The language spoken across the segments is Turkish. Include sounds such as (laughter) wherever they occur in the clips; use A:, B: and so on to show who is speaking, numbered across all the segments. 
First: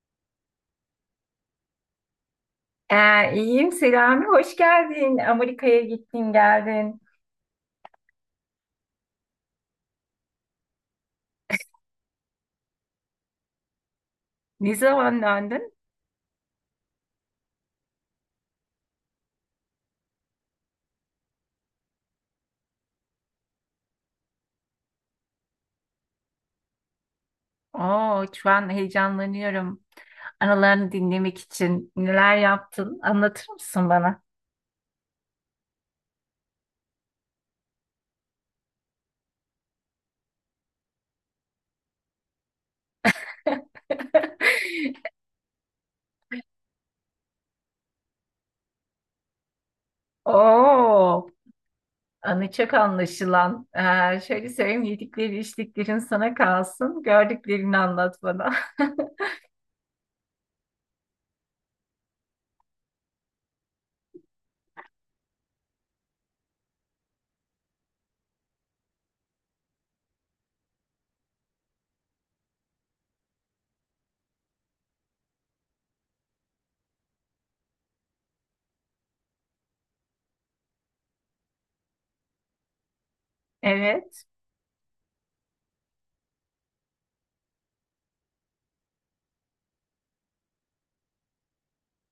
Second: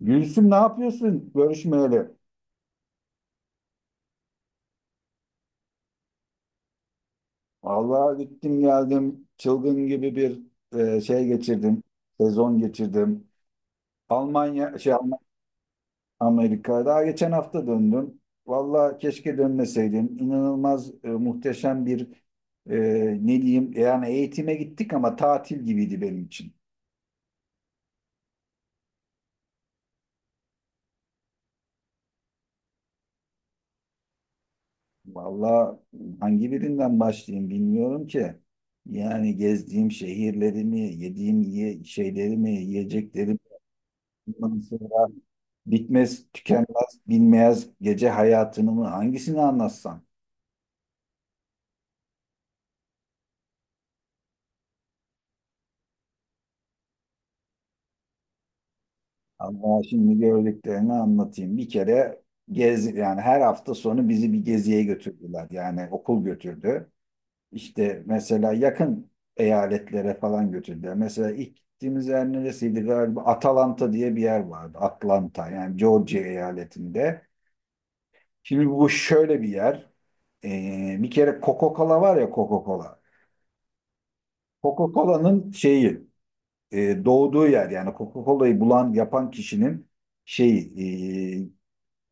A: Gülsüm ne yapıyorsun görüşmeyeli?
B: İyiyim Selami, hoş geldin. Amerika'ya gittin geldin.
A: Vallahi gittim geldim çılgın gibi bir şey geçirdim. Sezon geçirdim.
B: Ne
A: Almanya şey Alm-
B: zaman döndün?
A: Amerika daha geçen hafta döndüm. Vallahi keşke dönmeseydim. İnanılmaz muhteşem bir e, ne diyeyim yani eğitime gittik ama tatil gibiydi benim için.
B: Oo, şu an heyecanlanıyorum. Anılarını dinlemek için neler yaptın? Anlatır mısın bana?
A: Vallahi hangi birinden başlayayım bilmiyorum ki. Yani gezdiğim şehirlerimi, yediğim şeylerimi, yiyeceklerimi ondan sonra
B: (laughs)
A: bitmez, tükenmez, bilmez gece hayatını mı hangisini anlatsam?
B: Oo, anı çok anlaşılan. Şöyle söyleyeyim, yedikleri içtiklerin sana kalsın. Gördüklerini anlat bana. (laughs)
A: Ama şimdi gördüklerini anlatayım. Bir kere gezi yani her hafta sonu bizi bir geziye götürdüler. Yani okul götürdü. İşte mesela yakın eyaletlere falan götürdüler. Mesela ilk gittiğimiz yer neresiydi galiba? Atalanta diye bir yer vardı. Atlanta yani Georgia eyaletinde. Şimdi bu şöyle bir yer. Bir kere Coca-Cola var ya Coca-Cola.
B: Evet.
A: Coca-Cola'nın şeyi doğduğu yer yani Coca-Cola'yı bulan yapan kişinin şeyi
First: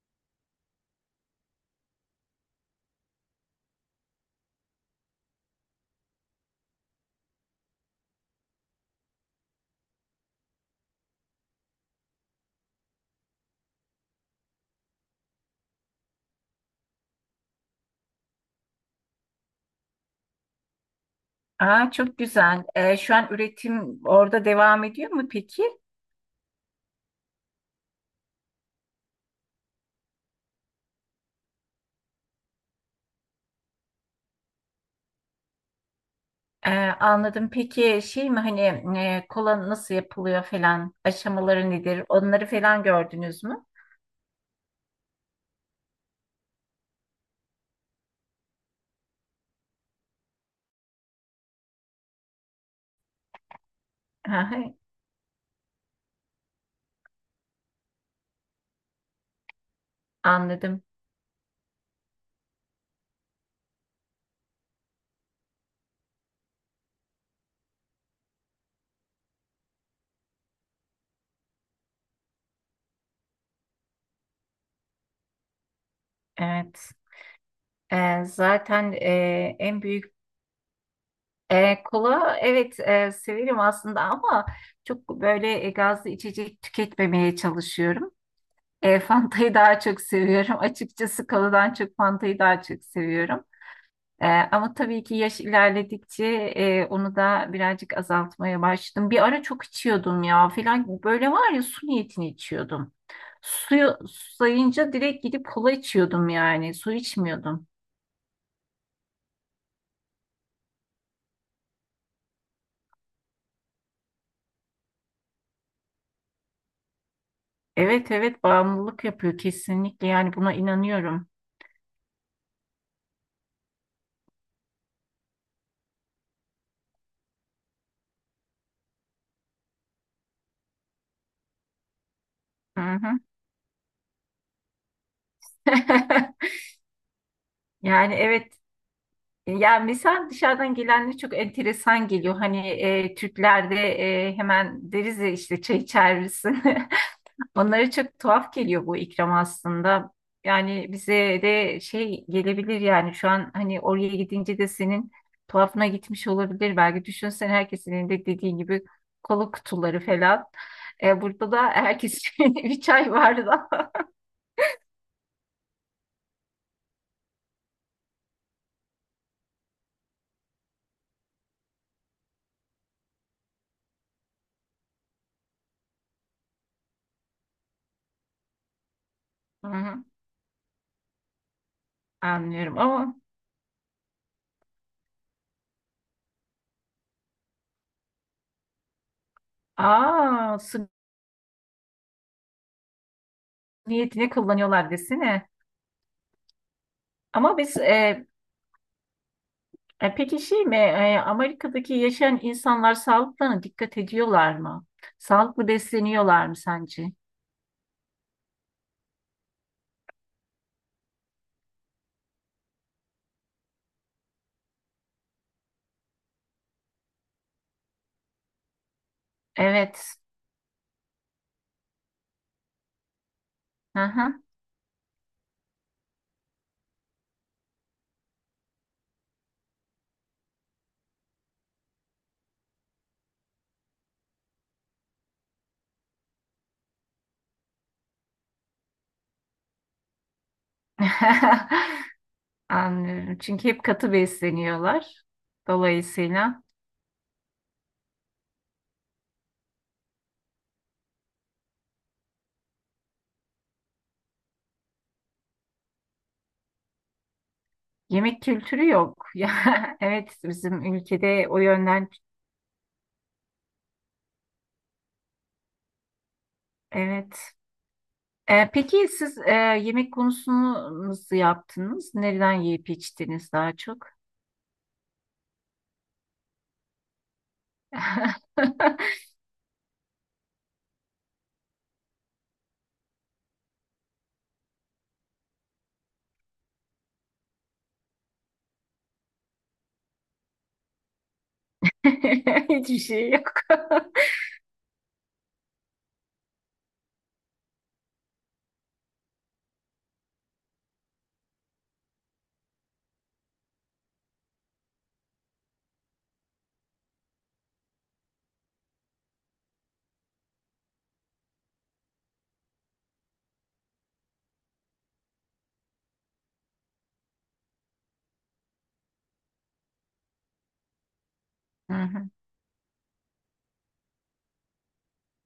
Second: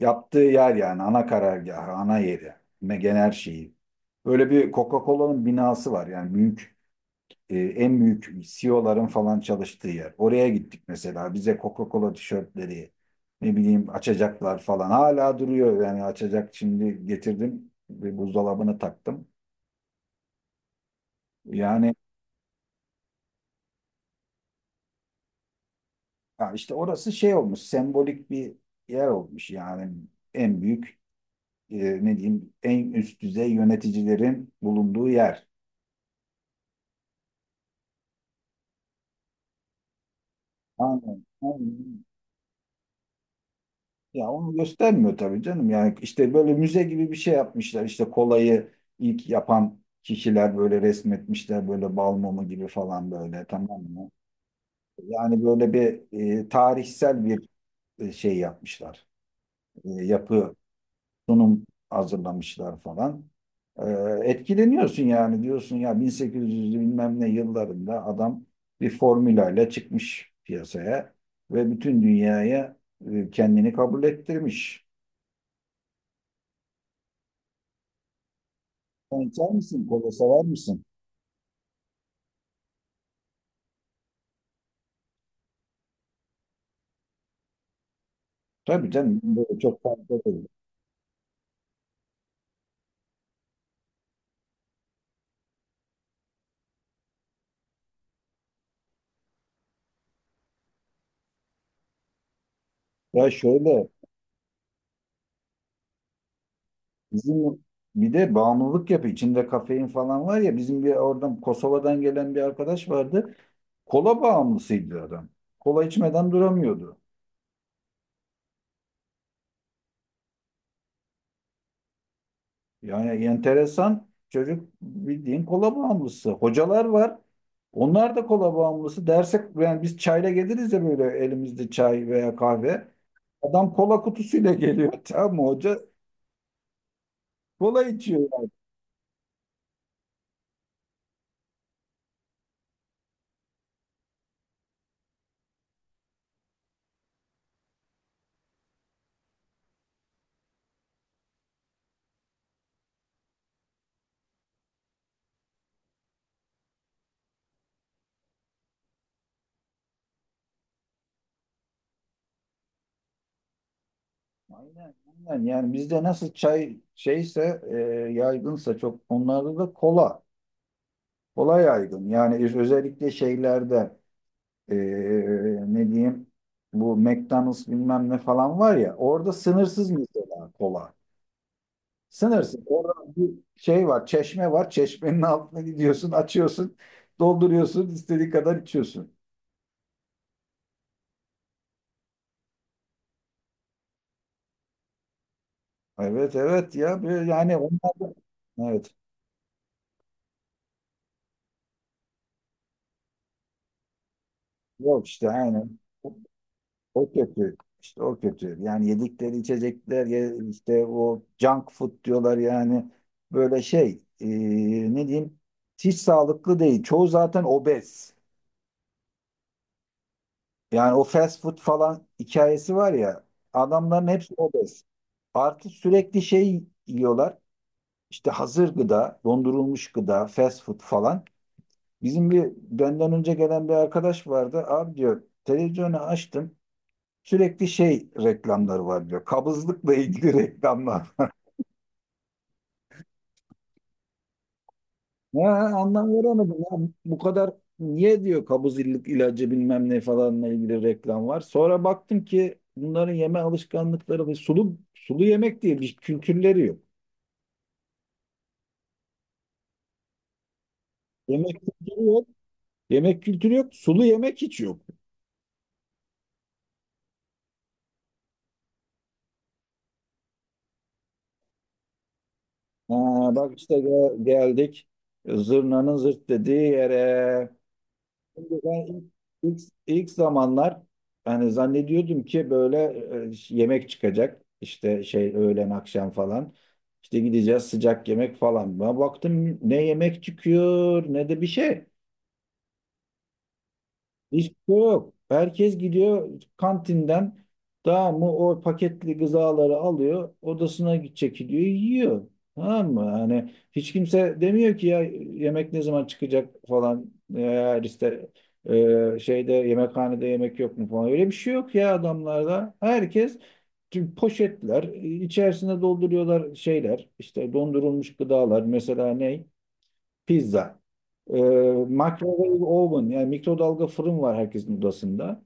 A: yaptığı yer yani ana karargahı, ana yeri, genel her şeyi. Böyle bir Coca-Cola'nın binası var yani büyük en büyük CEO'ların falan çalıştığı yer. Oraya gittik mesela bize Coca-Cola tişörtleri ne bileyim açacaklar falan hala duruyor yani açacak şimdi getirdim bir buzdolabını taktım.
B: Aa,
A: Yani
B: çok güzel. Şu an üretim orada devam ediyor mu peki?
A: ya işte orası şey olmuş, sembolik bir yer olmuş yani en büyük e, ne diyeyim en üst düzey yöneticilerin bulunduğu yer.
B: Ee, Anladım. Peki şey mi hani kola nasıl yapılıyor falan
A: Aynen,
B: aşamaları
A: aynen.
B: nedir? Onları falan gördünüz mü?
A: Ya onu göstermiyor tabii canım. Yani işte böyle müze gibi bir şey yapmışlar. İşte kolayı ilk yapan kişiler böyle resmetmişler böyle bal mumu gibi falan böyle tamam mı?
B: Hı hı,
A: Yani böyle bir tarihsel bir şey yapmışlar. Yapı
B: anladım.
A: sunum hazırlamışlar falan. Ee, Etkileniyorsun yani diyorsun ya 1800'lü bilmem ne yıllarında adam bir formülayla çıkmış piyasaya ve bütün dünyaya kendini kabul ettirmiş.
B: Evet. Zaten
A: Sen içer
B: en
A: misin? Kola
B: büyük
A: sever misin?
B: kola evet, severim aslında ama çok böyle gazlı içecek tüketmemeye çalışıyorum.
A: Tabii
B: E, (laughs)
A: canım
B: Fanta'yı
A: böyle
B: daha
A: çok
B: çok
A: fazla değil.
B: seviyorum. (laughs) Açıkçası koladan çok Fanta'yı daha çok seviyorum. Ama tabii ki yaş ilerledikçe onu da birazcık azaltmaya başladım. Bir ara çok içiyordum ya filan. Böyle var ya su niyetini içiyordum.
A: Ya şöyle
B: Suyu sayınca direkt gidip kola içiyordum yani. Su
A: bizim
B: içmiyordum.
A: bir de bağımlılık yapı içinde kafein falan var ya bizim bir oradan Kosova'dan gelen bir arkadaş vardı. Kola bağımlısıydı adam. Kola içmeden duramıyordu.
B: Evet, evet, bağımlılık yapıyor kesinlikle. Yani buna inanıyorum.
A: Yani enteresan çocuk bildiğin kola bağımlısı. Hocalar var. Onlar da kola bağımlısı. Derse yani biz çayla geliriz ya böyle elimizde çay veya
B: Hı
A: kahve.
B: hı.
A: Adam kola kutusuyla geliyor. (laughs) Tamam mı hoca?
B: (laughs)
A: Kola
B: Yani
A: içiyor yani.
B: evet. Yani mesela dışarıdan gelenler çok enteresan geliyor. Hani Türklerde hemen deriz ya işte çay içer misin? (laughs) Onlara çok tuhaf geliyor bu ikram aslında. Yani bize de şey gelebilir, yani şu an hani oraya gidince de senin tuhafına gitmiş olabilir. Belki düşünsen herkesin de dediğin gibi kola kutuları falan. E, burada da herkes (laughs) bir çay vardı.
A: Aynen, aynen. Yani bizde nasıl çay şeyse yaygınsa çok onlarda da kola. Kola yaygın. Yani özellikle şeylerde e, ne diyeyim bu McDonald's bilmem ne falan var ya orada
B: Hı
A: sınırsız
B: hı,
A: mesela kola. Sınırsız.
B: anlıyorum
A: Orada
B: ama
A: bir şey var, çeşme var. Çeşmenin altına gidiyorsun, açıyorsun, dolduruyorsun, istediğin kadar içiyorsun.
B: aa su niyetine kullanıyorlar desene.
A: Evet, evet ya. Böyle yani
B: Ama biz
A: onlar da... Evet.
B: peki şey mi, Amerika'daki yaşayan insanlar sağlıklarına dikkat ediyorlar mı?
A: Yok işte
B: Sağlıklı
A: aynen. O,
B: besleniyorlar mı sence?
A: o kötü. İşte o kötü. Yani yedikleri içecekler işte o junk food diyorlar yani. Böyle şey ne diyeyim hiç sağlıklı değil. Çoğu zaten obez.
B: Evet.
A: Yani o fast food falan hikayesi var ya
B: Hı
A: adamların hepsi
B: hı.
A: obez. Artı sürekli şey yiyorlar. İşte hazır gıda, dondurulmuş gıda, fast food falan. Bizim bir benden önce gelen bir arkadaş vardı. Abi diyor televizyonu açtım. Sürekli şey reklamları var diyor. Kabızlıkla ilgili (laughs) reklamlar.
B: (laughs) Anlıyorum. Çünkü hep katı besleniyorlar.
A: Ya anlam veremedim
B: Dolayısıyla
A: ya. Bu kadar niye diyor kabızlık ilacı bilmem ne falanla ilgili reklam var. Sonra baktım ki bunların yeme alışkanlıkları ve sulu sulu yemek diye bir kültürleri yok.
B: yemek kültürü yok. (laughs) Ya evet, bizim ülkede
A: Yemek
B: o
A: kültürü
B: yönden
A: yok. Yemek kültürü yok. Sulu yemek hiç yok.
B: evet. Peki siz yemek konusunu nasıl yaptınız? Nereden yiyip
A: Ha,
B: içtiniz
A: bak
B: daha
A: işte
B: çok?
A: geldik zırnanın zırt dediği yere.
B: (laughs)
A: Şimdi ben ilk, ilk, ilk zamanlar hani zannediyordum ki böyle yemek çıkacak. İşte şey öğlen akşam falan. İşte gideceğiz sıcak yemek falan. Ben baktım ne yemek çıkıyor ne de bir şey.
B: Hiçbir şey yok. (laughs)
A: Hiç yok. Herkes gidiyor kantinden tamam mı o paketli gızaları alıyor odasına gidecek gidiyor yiyor. Tamam mı? Yani hiç kimse demiyor ki ya yemek ne zaman çıkacak falan eğer işte şeyde yemekhanede yemek yok mu falan öyle bir şey yok ya adamlarda. Herkes tüm poşetler içerisine dolduruyorlar şeyler işte dondurulmuş gıdalar mesela ne? Pizza. Ee,
B: Hı hı.
A: Microwave oven yani mikrodalga fırın var herkesin odasında.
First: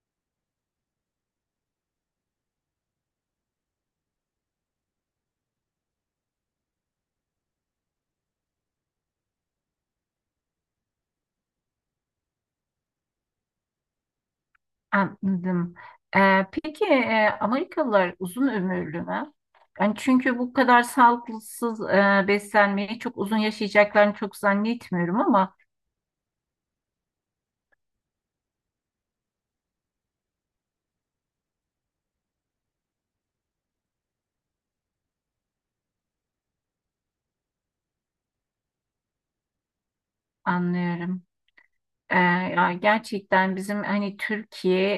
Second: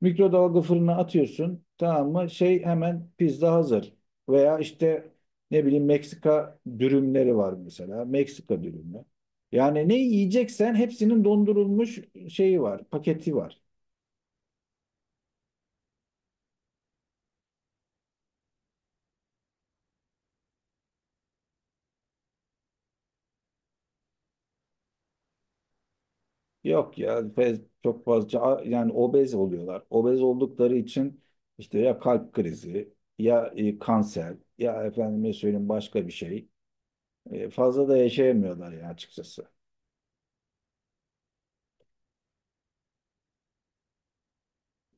A: Mikrodalga fırına atıyorsun tamam mı? Şey hemen pizza hazır. Veya işte ne bileyim Meksika dürümleri var mesela. Meksika dürümü. Yani ne yiyeceksen hepsinin dondurulmuş şeyi var, paketi var.
B: Anladım. Peki Amerikalılar uzun ömürlü mü? Yani çünkü bu kadar sağlıksız beslenmeyi çok uzun yaşayacaklarını çok zannetmiyorum ama
A: Yok ya çok fazla yani obez oluyorlar. Obez oldukları için işte ya kalp krizi ya kanser ya efendime söyleyeyim başka bir şey. Fazla da yaşayamıyorlar ya açıkçası.
B: anlıyorum. Ee, Ya gerçekten bizim hani Türkiye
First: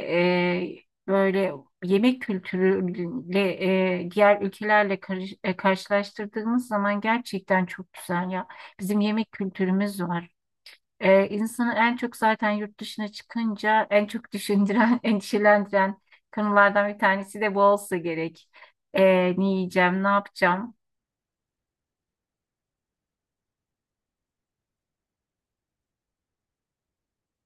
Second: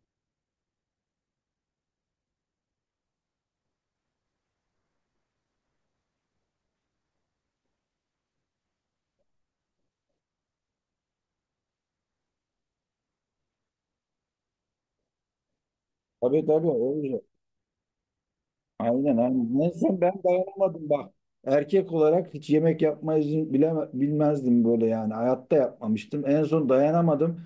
B: böyle yemek kültürüyle diğer ülkelerle karşılaştırdığımız zaman gerçekten çok güzel ya. Bizim yemek kültürümüz var. İnsanı en çok zaten yurt dışına çıkınca en çok düşündüren, (laughs) endişelendiren
A: Tabii tabii
B: konulardan bir
A: olacak.
B: tanesi de bu olsa gerek.
A: Aynen
B: Ne
A: aynen. Neyse
B: yiyeceğim, ne
A: ben
B: yapacağım?
A: dayanamadım bak. Erkek olarak hiç yemek yapmayı bile, bilmezdim böyle yani. Hayatta yapmamıştım. En son dayanamadım.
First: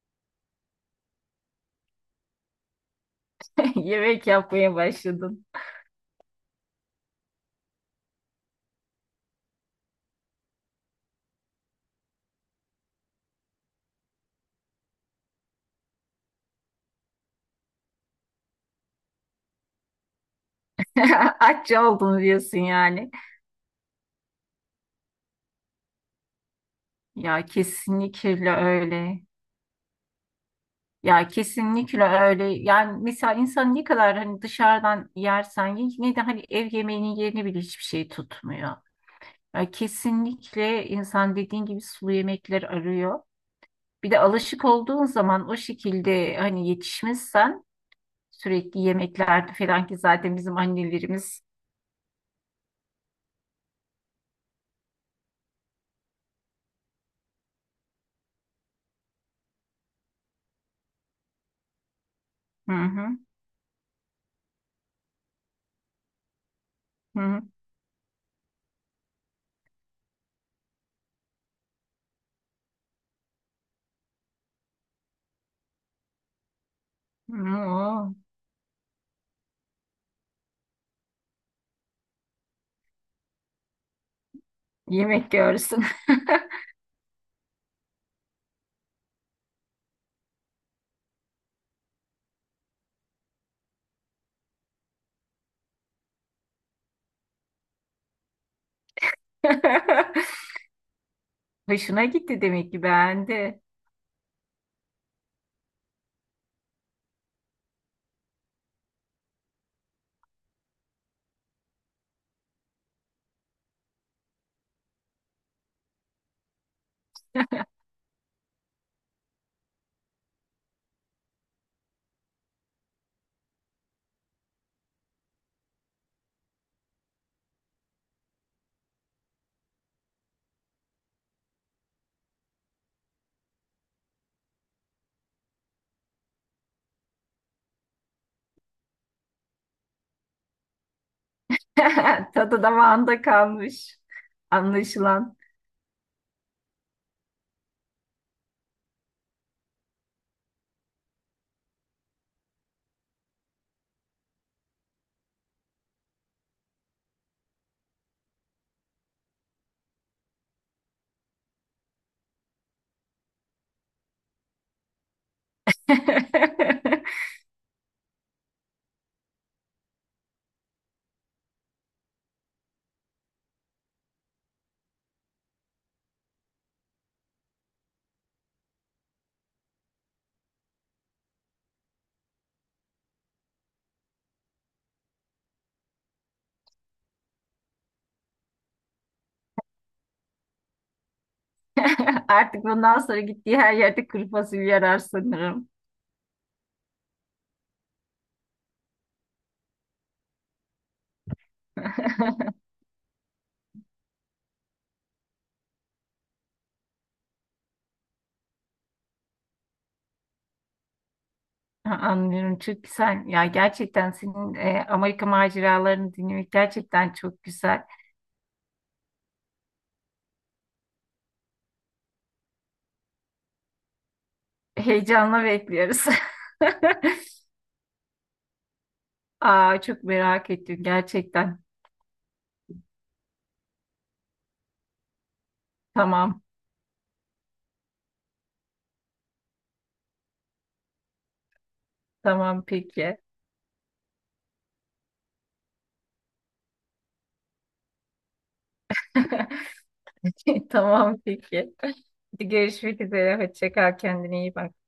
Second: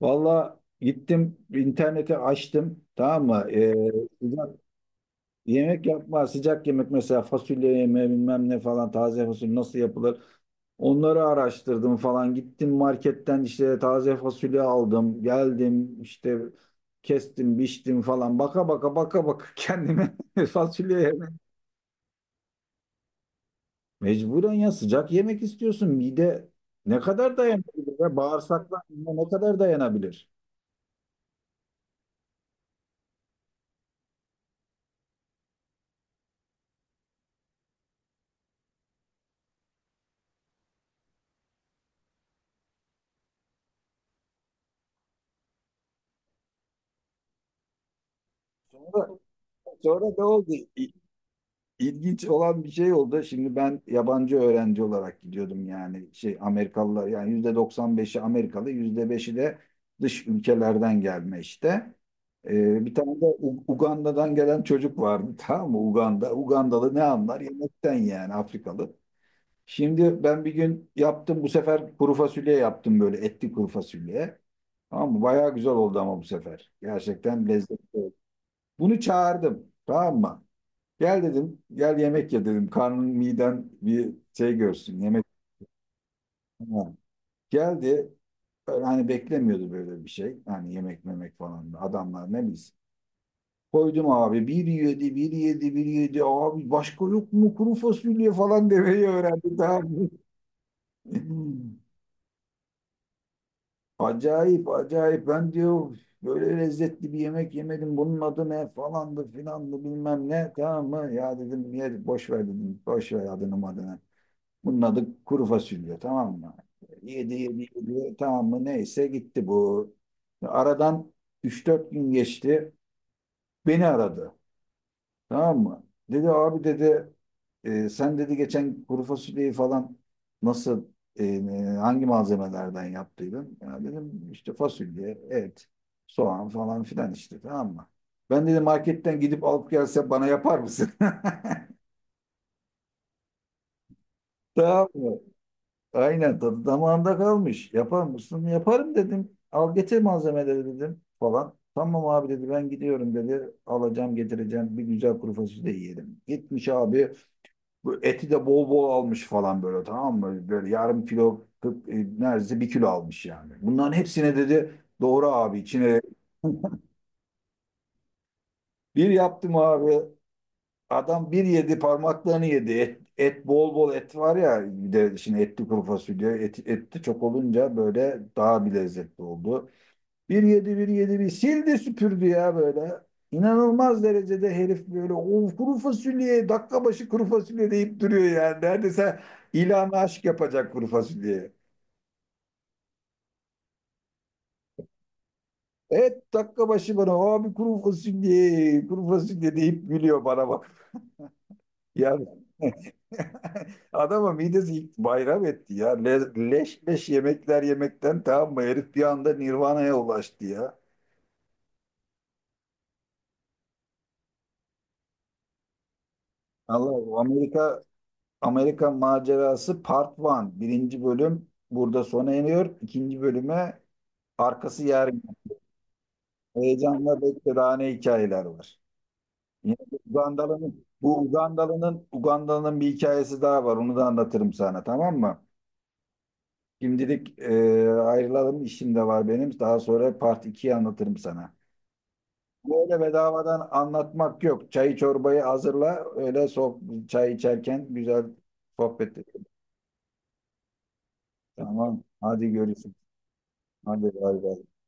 A: Valla gittim interneti açtım. Tamam mı?
B: (laughs) Yemek yapmaya başladım.
A: Yemek yapma, sıcak yemek mesela fasulye yeme bilmem ne falan taze fasulye nasıl yapılır? Onları araştırdım falan. Gittim marketten işte taze fasulye aldım. Geldim işte kestim, biçtim falan. Baka baka baka baka (laughs) kendime fasulye
B: (laughs)
A: yemek.
B: Aç oldum diyorsun yani.
A: Mecburen ya sıcak yemek istiyorsun. Mide ne kadar
B: Ya
A: dayanabilir ya?
B: kesinlikle
A: Bağırsaklar
B: öyle.
A: ne kadar dayanabilir?
B: Ya kesinlikle öyle. Yani mesela insan ne kadar hani dışarıdan yersen ye, yine de hani ev yemeğinin yerini bile hiçbir şey tutmuyor. Ya kesinlikle insan dediğin gibi sulu yemekler arıyor. Bir de alışık olduğun zaman o şekilde hani yetişmişsen sürekli
A: Sonra,
B: yemeklerde falan ki
A: sonra ne
B: zaten
A: oldu?
B: bizim annelerimiz
A: İlginç olan bir şey oldu. Şimdi ben yabancı öğrenci olarak gidiyordum yani şey Amerikalılar yani %95'i Amerikalı, %5'i de dış ülkelerden gelme işte.
B: hı
A: Bir
B: hı,
A: tane de Uganda'dan gelen çocuk vardı (laughs) tamam mı? Uganda. Ugandalı ne anlar?
B: hı
A: Yemekten yani Afrikalı. Şimdi ben bir gün yaptım bu sefer kuru fasulye yaptım böyle etli kuru fasulye. Tamam mı? Bayağı güzel oldu ama bu sefer.
B: hı
A: Gerçekten lezzetli oldu.
B: oo,
A: Bunu çağırdım tamam mı? Gel dedim, gel yemek ye dedim. Karnın miden bir şey görsün, yemek.
B: yemek görsün.
A: Ha. Geldi, böyle hani beklemiyordu böyle bir şey. Hani yemek memek falan adamlar ne bilsin. Koydum abi bir yedi, bir yedi, bir yedi. Abi başka yok mu kuru fasulye falan demeyi öğrendi daha. (laughs)
B: (laughs) Hoşuna gitti demek ki, beğendi.
A: Acayip acayip ben diyor böyle lezzetli bir yemek yemedim bunun adı ne falandı filandı bilmem ne tamam mı ya dedim ye boş ver dedim boş ver adını adını. Bunun adı kuru fasulye tamam mı? Yedi yedi yedi tamam mı neyse gitti bu. Aradan üç dört gün geçti. Beni aradı tamam mı? Dedi abi dedi sen dedi geçen kuru fasulyeyi falan nasıl hangi malzemelerden yaptıydın? Ya dedim işte fasulye, et, soğan falan filan işte tamam mı? Ben dedi marketten gidip alıp gelse bana yapar mısın? (laughs)
B: (laughs) Tadı damağında kalmış
A: Tamam mı?
B: anlaşılan.
A: Aynen tadı damağında kalmış. Yapar mısın? Yaparım dedim. Al getir malzemeleri dedim falan. Tamam abi dedi ben gidiyorum dedi. Alacağım getireceğim bir güzel kuru fasulye yiyelim. Gitmiş abi bu eti de bol bol almış falan böyle tamam mı? Böyle yarım kilo neredeyse bir kilo almış yani. Bunların hepsine dedi doğru abi içine
B: (laughs)
A: bir yaptım abi. Adam bir yedi parmaklarını yedi. Et, et bol bol et var ya bir de şimdi etli kuru fasulye et, etti çok olunca böyle daha bir lezzetli oldu. Bir yedi bir yedi bir sildi süpürdü ya böyle. İnanılmaz derecede herif böyle o kuru fasulye dakika başı kuru fasulye deyip duruyor yani. Neredeyse ilan aşk yapacak kuru fasulyeye.
B: Artık bundan sonra gittiği her yerde kuru fasulye arar sanırım.
A: Et dakika başı bana abi kuru fasulye kuru fasulye deyip gülüyor bana bak. Yani
B: (laughs)
A: (laughs) Adama midesi ilk bayram etti ya. Leş leş yemekler yemekten tamam mı? Herif bir anda Nirvana'ya ulaştı ya.
B: Ha, anlıyorum, çok güzel. Ya gerçekten senin Amerika maceralarını dinlemek gerçekten
A: Allah
B: çok
A: Amerika
B: güzel.
A: Amerika macerası Part 1. Birinci bölüm burada sona eriyor. İkinci bölüme arkası yarın.
B: Heyecanla bekliyoruz.
A: Heyecanla
B: (laughs)
A: beklediğine hikayeler var. Yine
B: Aa,
A: de
B: çok merak ettim gerçekten.
A: Ugandalı'nın bir hikayesi daha var. Onu da anlatırım sana tamam mı?
B: Tamam,
A: Şimdilik ayrılalım. İşim de var benim. Daha sonra Part 2'yi anlatırım sana.
B: tamam
A: Böyle
B: peki.
A: bedavadan anlatmak yok. Çayı çorbayı hazırla. Öyle çay içerken güzel sohbet edelim.
B: (laughs) Tamam peki.
A: Tamam. Hadi görüşürüz.
B: Görüşmek üzere. Hoşça kal,
A: Hadi
B: kendine
A: bay
B: iyi
A: bay.
B: bak.